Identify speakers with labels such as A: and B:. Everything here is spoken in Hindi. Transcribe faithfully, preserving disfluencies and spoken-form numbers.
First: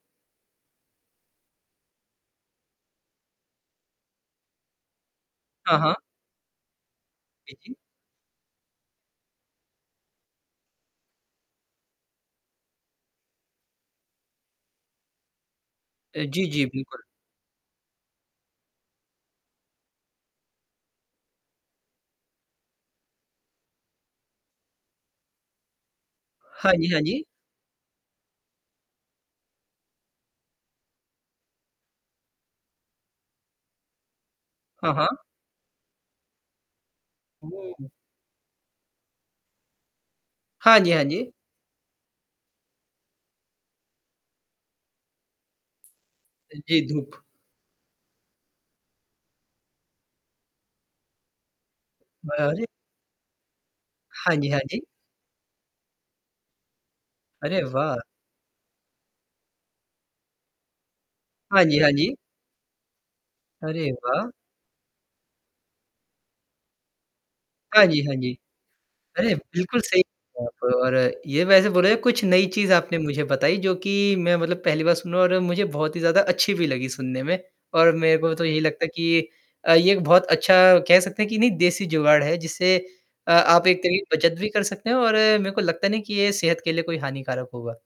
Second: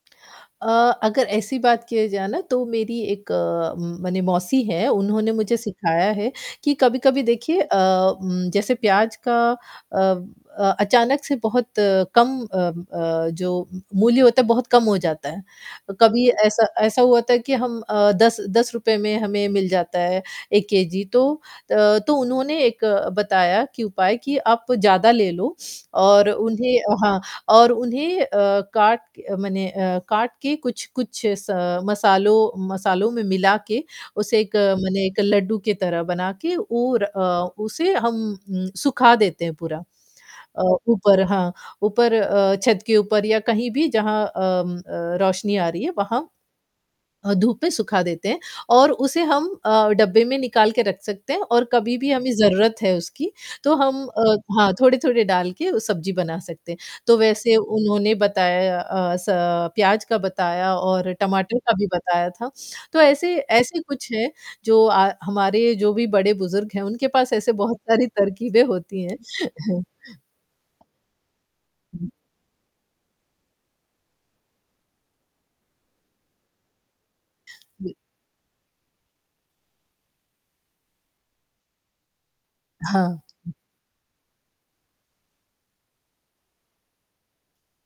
A: अ, अगर ऐसी बात किया जाए ना तो मेरी एक अ, म माने मौसी हैं, उन्होंने मुझे
B: हाँ, हाँ।
A: सिखाया है कि कभी-कभी
B: जी,
A: देखिए
B: जी।
A: अ, उम, जैसे प्याज़ का अ अ, अचानक से बहुत कम अ अ, जो मूल्य होता है बहुत कम हो जाता है।
B: अ,
A: कभी
B: जी, जी,
A: ऐसा
B: बिल्कुल।
A: ऐसा हुआ था कि हम अ, दस दस रुपए में हमें मिल जाता है एक केजी तो अ, तो उन्होंने एक बताया कि एक उपाय कि आप ज़्यादा ले लो और
B: हाँ
A: उन्हें
B: जी,
A: अ,
B: हाँ
A: हाँ
B: जी।
A: और उन्हें अ, काट मने अ, काट के कुछ-कुछ स मसालों मसालों में मिला के उसे एक
B: हाँ,
A: मने एक
B: हाँ।
A: लड्डू के तरह बना के और अ,
B: ओह!
A: उसे हम उम, सुखा देते हैं पूरा। अ,
B: हाँ जी, हाँ
A: ऊपर
B: जी।
A: हाँ, ऊपर अ, छत के ऊपर या कहीं भी जहाँ अम, अ, रोशनी आ रही है वहाँ
B: अ, जी, धूप।
A: अ, धूप में सुखा देते हैं और उसे हम अ, डब्बे में निकाल के रख सकते हैं और कभी भी
B: म
A: हमें
B: अरे!
A: ज़रूरत है उसकी, तो हम
B: हाँ
A: अ,
B: जी, हाँ
A: हाँ,
B: जी।
A: थोड़े-थोड़े डाल के सब्ज़ी बना सकते हैं, तो वैसे
B: अरे वाह!
A: उन्होंने बताया अ, स प्याज़ का बताया और टमाटर
B: हाँ
A: का
B: जी,
A: भी
B: हाँ जी।
A: बताया था। तो ऐसे ऐसे
B: अरे
A: कुछ हैं
B: वाह!
A: जो अ, हमारे जो भी बड़े-बुज़ुर्ग हैं उनके पास ऐसे बहुत
B: हाँ जी,
A: सारी
B: हाँ जी।
A: तरकीबें होती हैं।
B: अरे! बिल्कुल सही बात और ये वैसे बोले जाए कुछ नई चीज़ आपने मुझे बताई जो कि मैं मतलब पहली बार सुन रहा हूँ और मुझे बहुत ही ज़्यादा अच्छी भी लगी सुनने में और
A: जी।
B: मेरे को तो यही लगता है कि अ, ये एक बहुत अच्छा कह सकते हैं कि नहीं देसी जुगाड़ है जिससे अ,
A: हाँ।
B: आप एक तरीक़े से बचत भी कर सकते हैं और मेरे को लगता नहीं कि ये सेहत के लिए कोई हानिकारक होगा।